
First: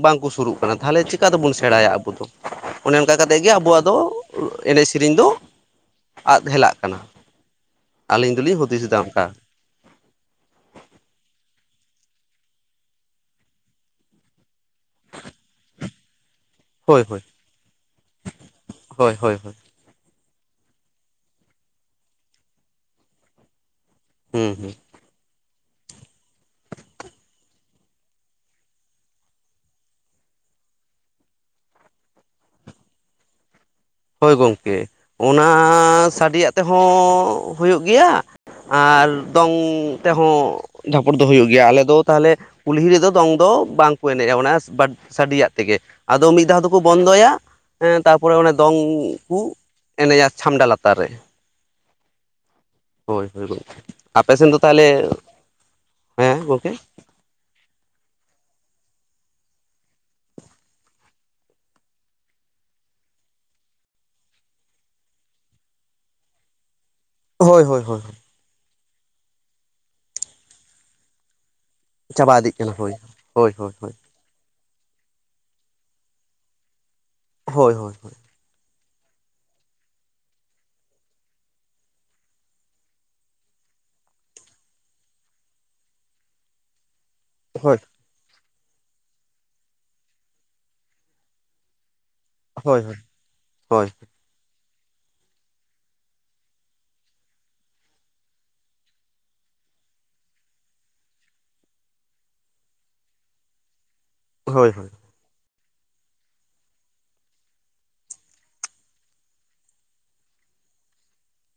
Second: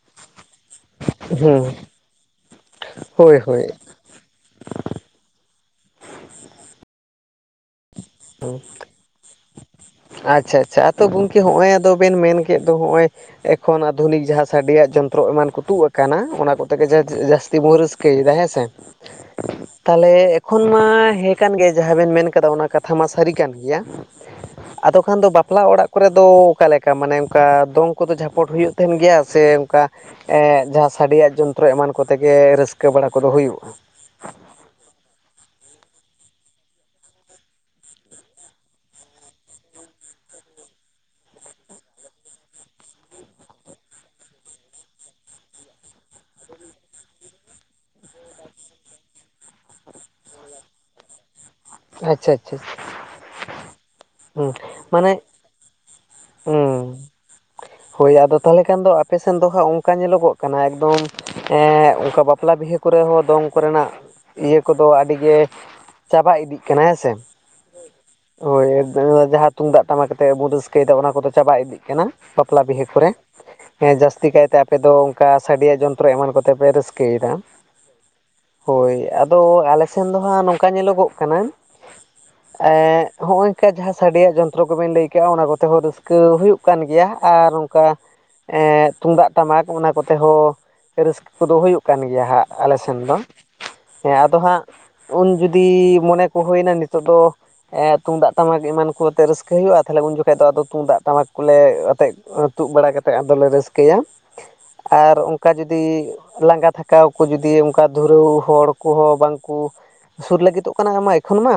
ᱵᱟᱝᱠᱚ ᱥᱩᱨᱩᱜ ᱠᱟᱱᱟ ᱛᱟᱦᱚᱞᱮ ᱪᱤᱠᱟ ᱛᱮᱵᱚᱱ ᱦᱩᱸ ᱥᱮᱬᱟᱭᱟ ᱟᱵᱚ ᱫᱚ, ᱚᱱᱮ ᱚᱱᱠᱟ ᱦᱳᱭ ᱠᱟᱛᱮᱫ ᱜᱮ ᱦᱳᱭ ᱟᱵᱚᱣᱟᱜ ᱫᱚ ᱮᱱᱮᱡ ᱥᱮᱨᱮᱧ ᱫᱚ ᱟᱫ ᱦᱮᱞᱟᱜ ᱠᱟᱱᱟ᱾ ᱟᱹᱞᱤᱧ ᱫᱚᱞᱤᱧ ᱦᱩᱸ᱾ ᱦᱩᱫᱤᱥ ᱮᱫᱟ ᱚᱱᱠᱟ ᱟᱪᱪᱷᱟ ᱟᱪᱪᱷᱟ ᱟᱫᱚ ᱜᱚᱝᱠᱮ ᱦᱚᱸᱜᱼᱚᱭ ᱟᱫᱚ ᱵᱮᱱ ᱢᱮᱱ ᱠᱮᱫ ᱫᱚ ᱦᱚᱸᱜᱼᱚᱭ ᱮᱠᱷᱚᱱ ᱟᱫᱷᱩᱱᱤᱠ ᱡᱟᱦᱟᱸ ᱥᱟᱰᱮᱭᱟᱜ ᱡᱚᱱᱛᱨᱚ ᱮᱢᱟᱱ ᱠᱚ ᱛᱩᱜ ᱟᱠᱟᱱᱟ ᱚᱱᱟ ᱠᱚ ᱛᱮᱜᱮ ᱦᱳᱭ ᱡᱟᱥᱛᱤ ᱦᱳᱭ ᱡᱟᱥᱛᱤ ᱵᱚᱱ ᱨᱟᱹᱥᱠᱟᱹᱭᱮᱫᱟ ᱦᱮᱸ ᱥᱮ, ᱦᱳᱭ ᱦᱳᱭ ᱦᱳᱭ ᱛᱟᱦᱚᱞᱮ ᱮᱠᱷᱚᱱ ᱢᱟ ᱦᱮᱸ ᱠᱟᱱ ᱜᱮ ᱡᱟᱦᱟᱸ ᱵᱮᱱ ᱢᱮᱱ ᱠᱟᱫᱟ ᱚᱱᱟ ᱠᱟᱛᱷᱟ ᱢᱟ ᱥᱟᱹᱨᱤ ᱠᱟᱱ ᱜᱮᱭᱟ, ᱦᱩᱸ ᱦᱩᱸ᱾ ᱟᱫᱚ ᱠᱷᱟᱱ ᱫᱚ ᱵᱟᱯᱞᱟ ᱚᱲᱟᱜ ᱠᱚᱨᱮ ᱫᱚ ᱚᱠᱟ ᱞᱮᱠᱟ ᱢᱟᱱᱮ ᱚᱝᱠᱟ ᱫᱚᱝ ᱠᱚᱫᱚ ᱡᱷᱟᱯᱚᱴ ᱦᱩᱭᱩᱜ ᱛᱟᱦᱮᱸᱱ ᱜᱮᱭᱟ ᱥᱮ ᱚᱝᱠᱟ ᱮᱸ ᱡᱟᱦᱟᱸ ᱥᱟᱰᱮᱭᱟᱜ ᱡᱚᱱᱛᱨᱚ ᱮᱢᱟᱱ ᱠᱚᱛᱮ ᱜᱮ ᱨᱟᱹᱥᱠᱟᱹ ᱵᱟᱲᱟ ᱠᱚᱫᱚ ᱦᱩᱭᱩᱜᱼᱟ? ᱦᱳᱭ ᱜᱚᱝᱠᱮ, ᱚᱱᱟ ᱥᱟᱰᱮᱭᱟᱜ ᱛᱮᱦᱚᱸ ᱦᱳᱭᱳᱜ ᱜᱮᱭᱟ, ᱟᱨ ᱫᱚᱝ ᱛᱮᱦᱚᱸ ᱡᱷᱟᱯᱚᱴ ᱫᱚ ᱦᱳᱭᱳᱜ ᱜᱮᱭᱟ, ᱟᱞᱮ ᱫᱚ ᱛᱟᱦᱚᱞᱮ ᱠᱩᱞᱦᱤ ᱨᱮᱫᱚ ᱫᱚᱝ ᱫᱚ ᱵᱟᱝ ᱠᱚ ᱮᱱᱮᱡᱼᱟ ᱚᱱᱟ ᱵᱟ ᱥᱟᱰᱮᱭᱟᱜ ᱛᱮᱜᱮ, ᱟᱫᱚ ᱢᱤᱫ ᱫᱷᱟᱣ ᱫᱚᱠᱚ ᱵᱚᱱᱫᱚᱭᱟ ᱮᱸ ᱛᱟᱨᱯᱚᱨᱮ ᱚᱱᱟ ᱫᱚᱝ ᱠᱚ ᱮᱱᱮᱡᱟ ᱪᱷᱟᱢᱰᱟ ᱞᱟᱛᱟᱨ ᱨᱮ᱾ ᱟᱪᱪᱷᱟ ᱟᱪᱪᱷᱟ᱾ ᱦᱳᱭ ᱦᱳᱭ ᱜᱚᱝᱠᱮ, ᱟᱯᱮ ᱥᱮᱱ ᱦᱩᱸ ᱫᱚ ᱛᱟᱦᱚᱞᱮ, ᱢᱟᱱᱮ ᱦᱮᱸ ᱜᱚᱝᱠᱮ? ᱦᱩᱸ ᱦᱳᱭ ᱟᱫᱚ ᱛᱟᱦᱚᱞᱮ ᱠᱷᱟᱱ ᱫᱚ ᱟᱯᱮ ᱥᱮᱱ ᱫᱚ ᱦᱟᱸᱜ ᱚᱝᱠᱟ ᱧᱮᱞᱚᱜᱚᱜ ᱠᱟᱱᱟ ᱮᱠᱫᱚᱢ, ᱮᱸᱻ ᱚᱝᱠᱟ ᱵᱟᱯᱞᱟ ᱵᱤᱦᱟᱹ ᱠᱚᱨᱮ ᱦᱚᱸ ᱫᱚᱝ ᱠᱚ ᱨᱮᱱᱟᱜ ᱤᱭᱟᱹ ᱠᱚᱫᱚ ᱟᱹᱰᱤ ᱜᱮ ᱪᱟᱵᱟ ᱤᱫᱤᱜ ᱠᱟᱱᱟ ᱦᱮᱸ ᱥᱮ᱾ ᱦᱳᱭ ᱦᱳᱭ ᱦᱳᱭ᱾ ᱦᱳᱭ ᱡᱟᱦᱟᱸ ᱛᱩᱢᱫᱟᱜ ᱴᱟᱢᱟᱠ ᱟᱛᱮᱜ ᱵᱚᱱ ᱨᱟᱹᱥᱠᱟᱹᱭᱮᱫᱟ ᱚᱱᱟ ᱠᱚᱫᱚ ᱪᱟᱵᱟ ᱤᱫᱤᱜ ᱠᱟᱱᱟ ᱪᱟᱵᱟ ᱤᱫᱤᱜ ᱵᱟᱯᱞᱟ ᱠᱟᱱᱟ ᱵᱤᱦᱟᱹ ᱦᱳᱭ ᱠᱚᱨᱮ, ᱦᱳᱭ ᱦᱳᱭ ᱦᱮᱸ ᱡᱟᱥ ᱛᱤ ᱠᱟᱭᱛᱮ ᱟᱯᱮ ᱫᱚ ᱚᱝᱠᱟ ᱥᱟᱰᱮᱭᱟᱜ ᱡᱚᱱᱛᱨᱚ ᱮᱢᱟᱱ ᱠᱚᱛᱮ ᱯᱮ ᱨᱟᱹᱥᱠᱟᱹᱭᱮᱫᱟ᱾ ᱦᱳᱭ ᱦᱳᱭ ᱦᱳᱭ ᱦᱳᱭ ᱟᱫᱚ ᱟᱯᱮ ᱥᱮᱱ ᱫᱚ ᱦᱟᱸᱜ ᱱᱚᱝᱠᱟ ᱧᱮᱞᱚᱜᱚᱜ ᱠᱟᱱᱟ, ᱮᱸ ᱦᱚᱸᱜ-ᱚᱭ ᱠᱟ ᱡᱟᱦᱟᱸ ᱥᱟᱰᱮᱭᱟᱜ ᱡᱚᱱᱛᱨᱚ ᱠᱚᱵᱮᱱ ᱞᱟᱹᱭ ᱠᱟᱜᱼᱟ ᱚᱱᱟ ᱠᱚᱛᱮ ᱦᱚ ᱨᱟᱹᱥᱠᱟᱹ ᱦᱩᱭᱩᱜ ᱠᱟᱱ ᱜᱮᱭᱟ ᱟᱨ ᱦᱳᱭ ᱚᱝᱠᱟ ᱮᱸᱻ ᱛᱩᱢᱫᱟᱜ ᱴᱟᱢᱟᱠ ᱚᱱᱟ ᱠᱚᱛᱮ ᱦᱚᱸ ᱨᱟᱹᱥᱠᱟᱹ ᱠᱚᱫᱚ ᱦᱩᱭᱩᱜ ᱠᱟᱱ ᱜᱮᱭᱟ ᱦᱟᱸᱜ᱾ ᱟᱞᱮ ᱦᱳᱭ ᱦᱳᱭ ᱥᱮᱱ ᱫᱚ, ᱦᱳᱭ ᱦᱮᱸ ᱟ ᱫᱚ ᱦᱟᱸᱜ ᱩᱱ ᱡᱩᱫᱤ ᱢᱚᱱᱮ ᱠᱚ ᱦᱳᱭᱮᱱᱟ ᱱᱤᱛᱚᱜ ᱫᱚ ᱮᱸᱻ ᱛᱩᱢᱫᱟᱜ ᱛᱟᱢᱟᱠ ᱮᱢᱟᱱ ᱠᱚ ᱟᱛᱮᱫ ᱨᱟᱹᱥᱠᱟᱹ ᱦᱩᱭᱩᱜᱼᱟ ᱛᱟᱦᱚᱞᱮ ᱩᱱ ᱡᱚᱠᱷᱟᱡ ᱫᱚ ᱟᱫᱚ ᱛᱩᱢᱫᱟᱜ ᱴᱟᱢᱟᱠ ᱠᱚᱞᱮ ᱟᱛᱮᱜ ᱛᱩᱜ ᱵᱟᱲᱟ ᱠᱟᱛᱮᱫ ᱟᱫᱚᱞᱮ ᱨᱟᱹᱥᱠᱟᱹᱭᱟ᱾ ᱦᱳᱭ ᱦᱳᱭ᱾ ᱟᱨ ᱚᱝᱠᱟ ᱡᱩᱫᱤ ᱞᱟᱸᱜᱟ ᱛᱷᱟᱠᱟᱣ ᱠᱟ ᱡᱚᱫᱤ ᱚᱝᱠᱟ ᱫᱷᱩᱨᱟᱹᱣ ᱦᱚᱲ ᱠᱚᱦᱚᱸ ᱵᱟᱝᱠᱩ ᱥᱩᱨ ᱞᱟᱹᱜᱤᱫᱚᱜ ᱠᱟᱱᱟ ᱟᱢᱢᱟ ᱮᱠᱷᱚᱱ ᱢᱟ,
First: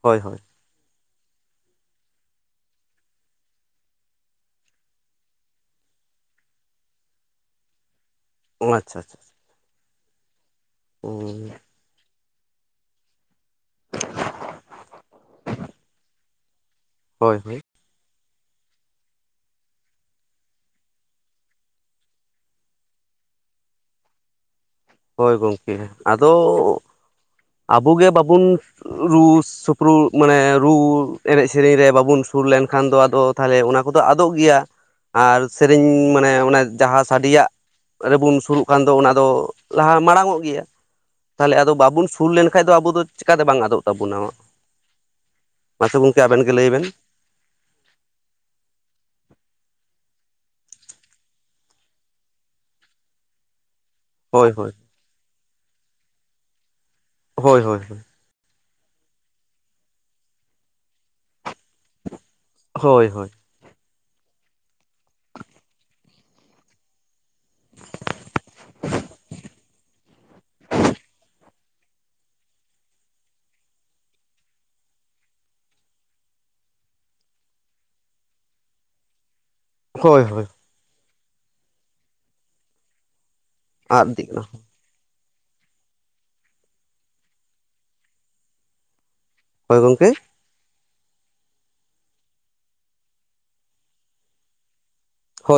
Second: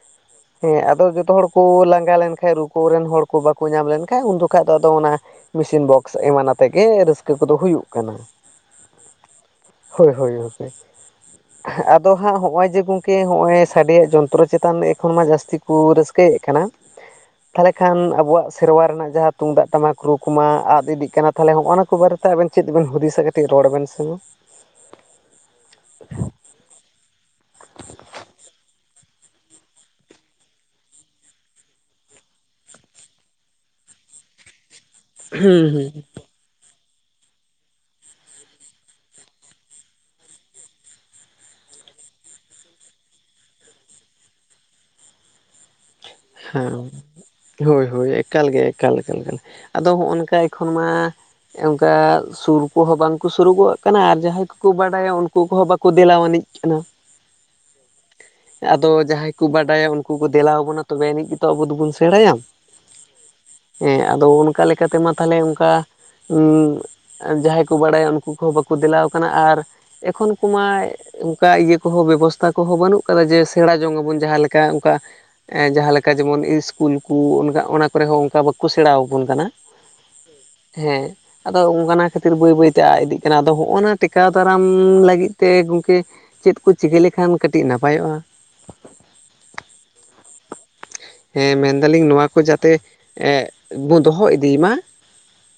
ᱦᱳᱭ ᱦᱳᱭ᱾ ᱦᱮᱸ ᱟᱫᱚ ᱡᱚᱛᱚ ᱦᱚᱲ ᱠᱚ ᱞᱟᱸᱜᱟ ᱞᱮᱱᱠᱷᱟᱡ ᱨᱩ ᱠᱚ ᱨᱮᱱ ᱦᱚᱲ ᱠᱚ ᱵᱟᱠᱚ ᱧᱟᱢ ᱞᱮᱱᱠᱷᱟᱡ ᱩᱱ ᱡᱚᱠᱷᱟᱡ ᱫᱚ ᱟᱫᱚ ᱚᱱᱟ ᱢᱮᱥᱤᱱ ᱵᱚᱠᱥ ᱮᱢᱟᱱ ᱟᱛᱮᱜ ᱜᱮ ᱨᱟᱹᱥᱠᱟᱹ ᱠᱚᱫᱚ ᱦᱩᱭᱩᱜ ᱠᱟᱱᱟ᱾ ᱚ ᱟᱪᱪᱷᱟ ᱟᱪᱪᱷᱟ᱾ ᱦᱳᱭ ᱦᱳᱭ ᱦᱳᱭ ᱦᱳᱭ, ᱦᱩᱸ ᱟᱨ ᱟᱫᱚ ᱦᱟᱸᱜ ᱦᱚᱜᱼᱚᱭ ᱡᱮ ᱜᱚᱝᱠᱮ ᱦᱚᱸᱜ-ᱚᱭ ᱥᱟᱰᱮᱭᱟᱜ ᱡᱚᱱᱛᱨᱚ ᱪᱮᱛᱟᱱ ᱮᱠᱷᱚᱱ ᱢᱟ ᱡᱟᱹᱥᱛᱤ ᱠᱩ ᱨᱟᱹᱥᱠᱟᱹᱭᱮᱜ ᱠᱟᱱᱟ᱾ ᱦᱳᱭ ᱦᱳᱭ᱾ ᱛᱟᱦᱚᱞᱮ ᱠᱷᱟᱱ ᱟᱵᱚᱣᱟᱜ ᱥᱮᱨᱣᱟ ᱨᱮᱱᱟᱜ ᱡᱟᱦᱟᱸ ᱛᱩᱢᱫᱟᱜ ᱴᱟᱢᱟᱠ ᱨᱩ ᱠᱩᱢᱟ ᱟᱫ ᱤᱫᱤᱜ ᱠᱟᱱᱟ ᱛᱟᱦᱚᱞᱮ ᱦᱚᱜᱼᱚᱱᱟ ᱠᱚ ᱵᱟᱨᱮ ᱛᱮ ᱟᱵᱮᱱ ᱪᱮᱫ ᱵᱮᱱ ᱦᱩᱫᱤᱥᱟ ᱠᱟᱹᱴᱤᱡ ᱨᱚᱲ ᱵᱮᱱ ᱥᱮ ᱢᱟ? ᱦᱳᱭ ᱜᱚᱝᱠᱮ ᱟᱫᱚ? ᱟᱵᱚᱜᱮ ᱵᱟᱵᱩᱱ ᱨᱩᱥ ᱥᱩᱯᱨᱩ ᱢᱟᱱᱮ ᱨᱩ ᱮᱱᱮᱡ ᱥᱮᱨᱮᱧ ᱨᱮ ᱵᱟᱵᱚᱱ ᱥᱩᱨ ᱞᱮᱱᱠᱷᱟᱱ ᱫᱚ ᱟᱫᱚ ᱛᱟᱦᱚᱞᱮ ᱚᱱᱟ ᱠᱚᱫᱚ ᱟᱫᱚᱜ ᱜᱮᱭᱟ ᱟᱨ ᱦᱩᱸ ᱥᱮᱨᱮᱧ ᱦᱩᱸ ᱢᱟᱱᱮ ᱚᱱᱟ ᱡᱟᱦᱟᱸ ᱥᱟᱰᱮᱭᱟᱜ ᱨᱮᱵᱚᱱ ᱥᱩᱨᱩᱜ ᱠᱟᱱ ᱫᱚ, ᱚᱱᱟ ᱫᱚ ᱞᱟᱦᱟ ᱢᱟᱲᱟᱝᱚᱜ ᱜᱮᱭᱟ᱾ ᱛᱟᱦᱚᱞᱮ ᱟᱫᱚ ᱵᱟᱵᱩᱱ ᱥᱩᱨ ᱞᱮᱱᱠᱷᱟᱡ ᱫᱚ ᱟᱵᱚ ᱫᱚ ᱪᱮᱠᱟᱛᱮ ᱵᱟᱝ ᱟᱫᱚᱜ ᱛᱟᱵᱩᱱᱟ ᱢᱟᱥᱮ ᱜᱚᱝ ᱦᱮᱸ᱾ ᱦᱳᱭ ᱦᱳᱭ, ᱮᱠᱟᱞᱜᱮ ᱮᱠᱟᱞ ᱮᱠᱟᱞ ᱟᱫᱚ ᱦᱚᱸᱜᱼ ᱱᱚᱝᱠᱟ ᱮᱠᱷᱚᱱ ᱢᱟ ᱚᱝᱠᱟ ᱥᱩᱨ ᱠᱚᱦᱚᱸ ᱵᱟᱝᱠᱚ ᱥᱩᱨᱩᱜᱚᱜ᱾ ᱠᱟᱱᱟ ᱟᱨ ᱡᱟᱦᱟᱸᱭ ᱦᱳᱭ ᱠᱚᱠᱚ ᱦᱳᱭ ᱵᱟᱰᱟᱭᱟ ᱩᱱᱠᱩ ᱠᱚᱦᱚᱸ ᱵᱟᱠᱩ ᱫᱮᱞᱟᱣᱟᱱᱤᱡ ᱠᱟᱱᱟ᱾ ᱦᱳᱭ ᱦᱳᱭ ᱦᱳᱭ᱾ ᱟᱫᱚ ᱡᱟᱦᱟᱸᱭ ᱠᱚ ᱵᱟᱰᱟᱭᱟ ᱩᱱᱠᱩ ᱠᱩ ᱫᱮᱞᱟ ᱟᱵᱚᱱᱟ, ᱛᱚᱵᱮ ᱟᱹᱱᱤᱡ ᱜᱮᱛᱚ ᱟᱵᱚ ᱫᱚᱵᱚᱱ ᱥᱮᱬᱟᱭᱟ᱾ ᱦᱳᱭ ᱦᱳᱭ ᱾ ᱦᱮᱸ ᱟᱫᱚ ᱚᱱᱠᱟ ᱞᱮᱠᱟ ᱛᱮᱢᱟ ᱛᱟᱦᱞᱮ ᱚᱱᱠᱟ, ᱩᱸ ᱡᱟᱦᱟᱸᱭ ᱠᱚ ᱵᱟᱲᱟᱭᱟ ᱩᱱᱠᱩ ᱠᱚᱦᱚᱸ ᱵᱟᱠᱚ ᱫᱮᱞᱟᱣ ᱠᱟᱱᱟ ᱟᱨ ᱮᱠᱷᱚᱱ ᱠᱚᱢᱟ ᱚᱱᱠᱟ ᱤᱭᱟᱹ ᱠᱩ ᱦᱚᱸ ᱵᱮᱵᱚᱥᱛᱷᱟ ᱠᱚᱦᱚᱸ ᱵᱟᱹᱱᱩᱜ ᱠᱟᱫᱟ ᱡᱮ ᱥᱮᱬᱟ ᱡᱚᱝ ᱟᱵᱚᱱ ᱡᱟᱦᱟᱸ ᱞᱮᱠᱟ ᱚᱱᱠᱟ ᱮᱸ ᱡᱟᱦᱟᱸ ᱞᱮᱠᱟ ᱡᱮᱢᱚᱱ ᱤᱥᱠᱩᱞ ᱠᱩ ᱚᱱᱠᱟ ᱚᱱᱟ ᱠᱚᱨᱮ ᱦᱚᱸ ᱚᱱᱠᱟ ᱵᱟᱠᱚ ᱥᱮᱬᱟ ᱟᱵᱩᱱ ᱠᱟᱱᱟ᱾ ᱦᱳᱭ ᱦᱳᱭ᱾ ᱦᱮᱸ ᱟᱫᱚ ᱚᱱᱟ ᱠᱷᱟᱛᱤᱨ ᱵᱟᱹᱭ ᱵᱟᱹᱭᱛᱮ ᱟᱜ ᱤᱫᱤᱜ ᱠᱟᱱᱟ, ᱟᱫᱚ ᱦᱚᱜ-ᱚᱱᱟ ᱟᱫ ᱤᱫᱤᱜ ᱴᱮᱠᱟᱣ ᱠᱟᱱᱟ ᱫᱟᱨᱟᱢ᱾ ᱤ ᱞᱟᱹᱜᱤᱫ ᱛᱮ ᱜᱚᱝᱠᱮ ᱪᱮᱫ ᱠᱚ ᱪᱤᱠᱟᱹ ᱞᱮᱠᱷᱟᱱ ᱠᱟᱹᱴᱤᱡ ᱱᱟᱯᱟᱭᱚᱜᱼᱟ? ᱦᱳᱭ ᱜᱚᱝᱠᱮ? ᱦᱮᱸ ᱢᱮᱱᱫᱟᱞᱤᱧ ᱱᱚᱣᱟ ᱠᱚ ᱡᱟᱛᱮ ᱮᱸᱜ ᱵᱚ ᱫᱚᱦᱚ ᱤᱫᱤ ᱢᱟ ᱦᱳᱭ